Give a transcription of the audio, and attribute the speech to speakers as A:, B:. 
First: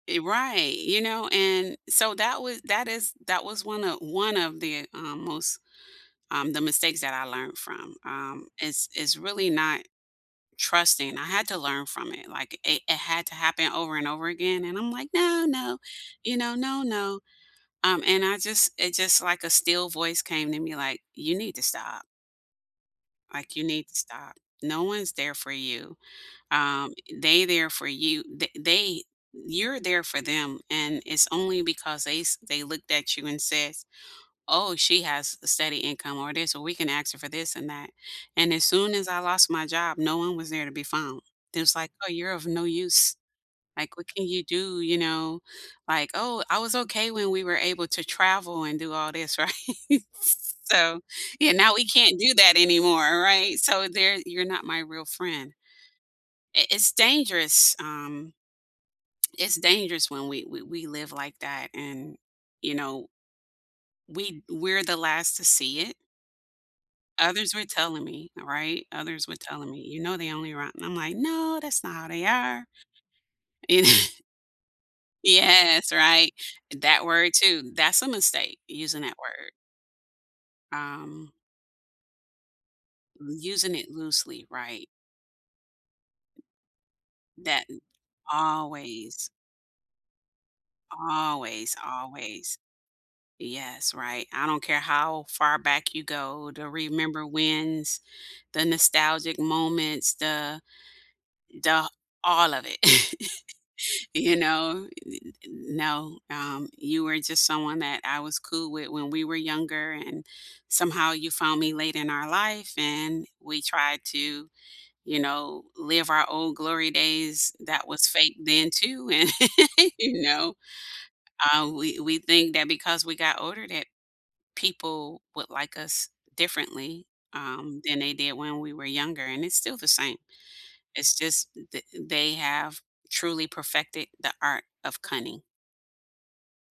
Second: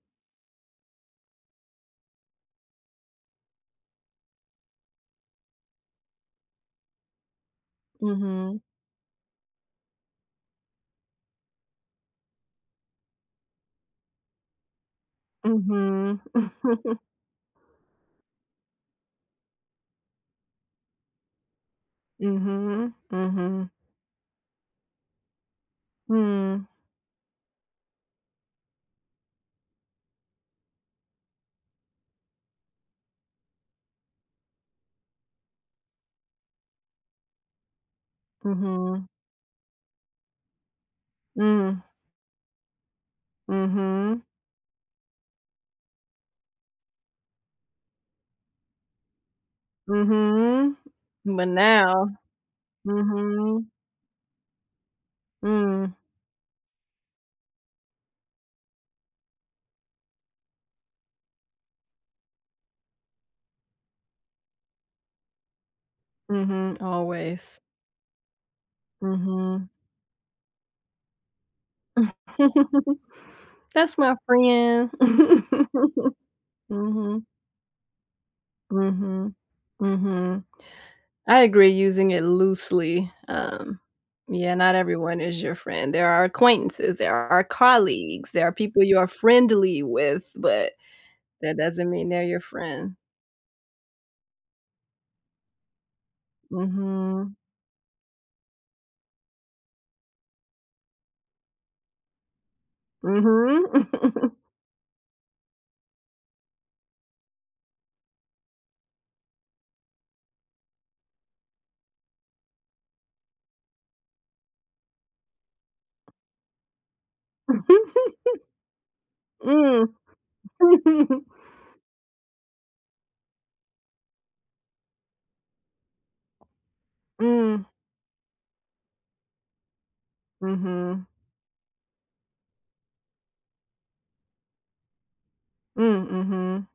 A: E right, you know, and so that wa that is that was 1 of 1 of the, um, most um, the mistakes that I learned from, um,
B: Mhm.
A: is is really not trusting. I had to learn from it, like, it it had to happen over and over again, and I'm like, "No, no,"
B: Mhm.
A: you know, "No, no." Um, and I just it just like a still voice came to me, like, "You need to stop."
B: Mhm,
A: Like, you
B: mhm.
A: need to stop. No one's there for you.
B: Mm.
A: Um, they there for you, the they you're there for them, and it's only because they s they looked at you and says, "Oh, she has a steady income or this, or we can ask her for this and that." And as soon
B: Mhm.
A: as I lost my job, no one was there to be found, just
B: Mm.
A: like, "Oh, you're of no use. Like, what
B: Mhm.
A: can you do?" You know, like, "Oh, I was okay when we were able to travel and do all this." Right. S
B: Mhm.
A: so
B: But
A: yeah, now we
B: now
A: can't do that anymore, right?
B: mhm.
A: So there you're not my real friend.
B: Mm.
A: I it's dangerous um, it's dangerous when we we we live like that and, you know we we're the last to see it?
B: Mhm,
A: Others
B: always.
A: were telling me, th right? Others were telling
B: Mhm.
A: me, "You know they only rot" And I'm like, "No, that's not how they are." You kn
B: That's my friend.
A: Yes, right? And that
B: Mhm.
A: word, too. That's a mistake, using that
B: Mhm,
A: word.
B: mhm.
A: Um
B: I agree, using it loosely,
A: M using
B: um
A: it loosely,
B: yeah, not
A: right.
B: everyone is your friend. There are acquaintances, there are
A: That and
B: colleagues, there are people you are
A: always.
B: friendly with, but that
A: Always,
B: doesn't mean they're your
A: always.
B: friend.
A: Yes. Right. I don't care how far back you go to remember
B: Mhm.
A: wins, the nostalgic moments, the the all of it,
B: Mhm.
A: you know, u n n no, um, you were just someone that I was cool with when we were younger and somehow you found me late in our life and we tried to, you know, live our old glory days that was fake then too, and,
B: Mm.
A: you know, uh, we we think that because we got older that people would like us differently,
B: Mm.
A: um, than they did when we were younger, and it's still the same.
B: Mhm.
A: It's just that they have truly perfected the art of cunning.
B: Mm, mhm.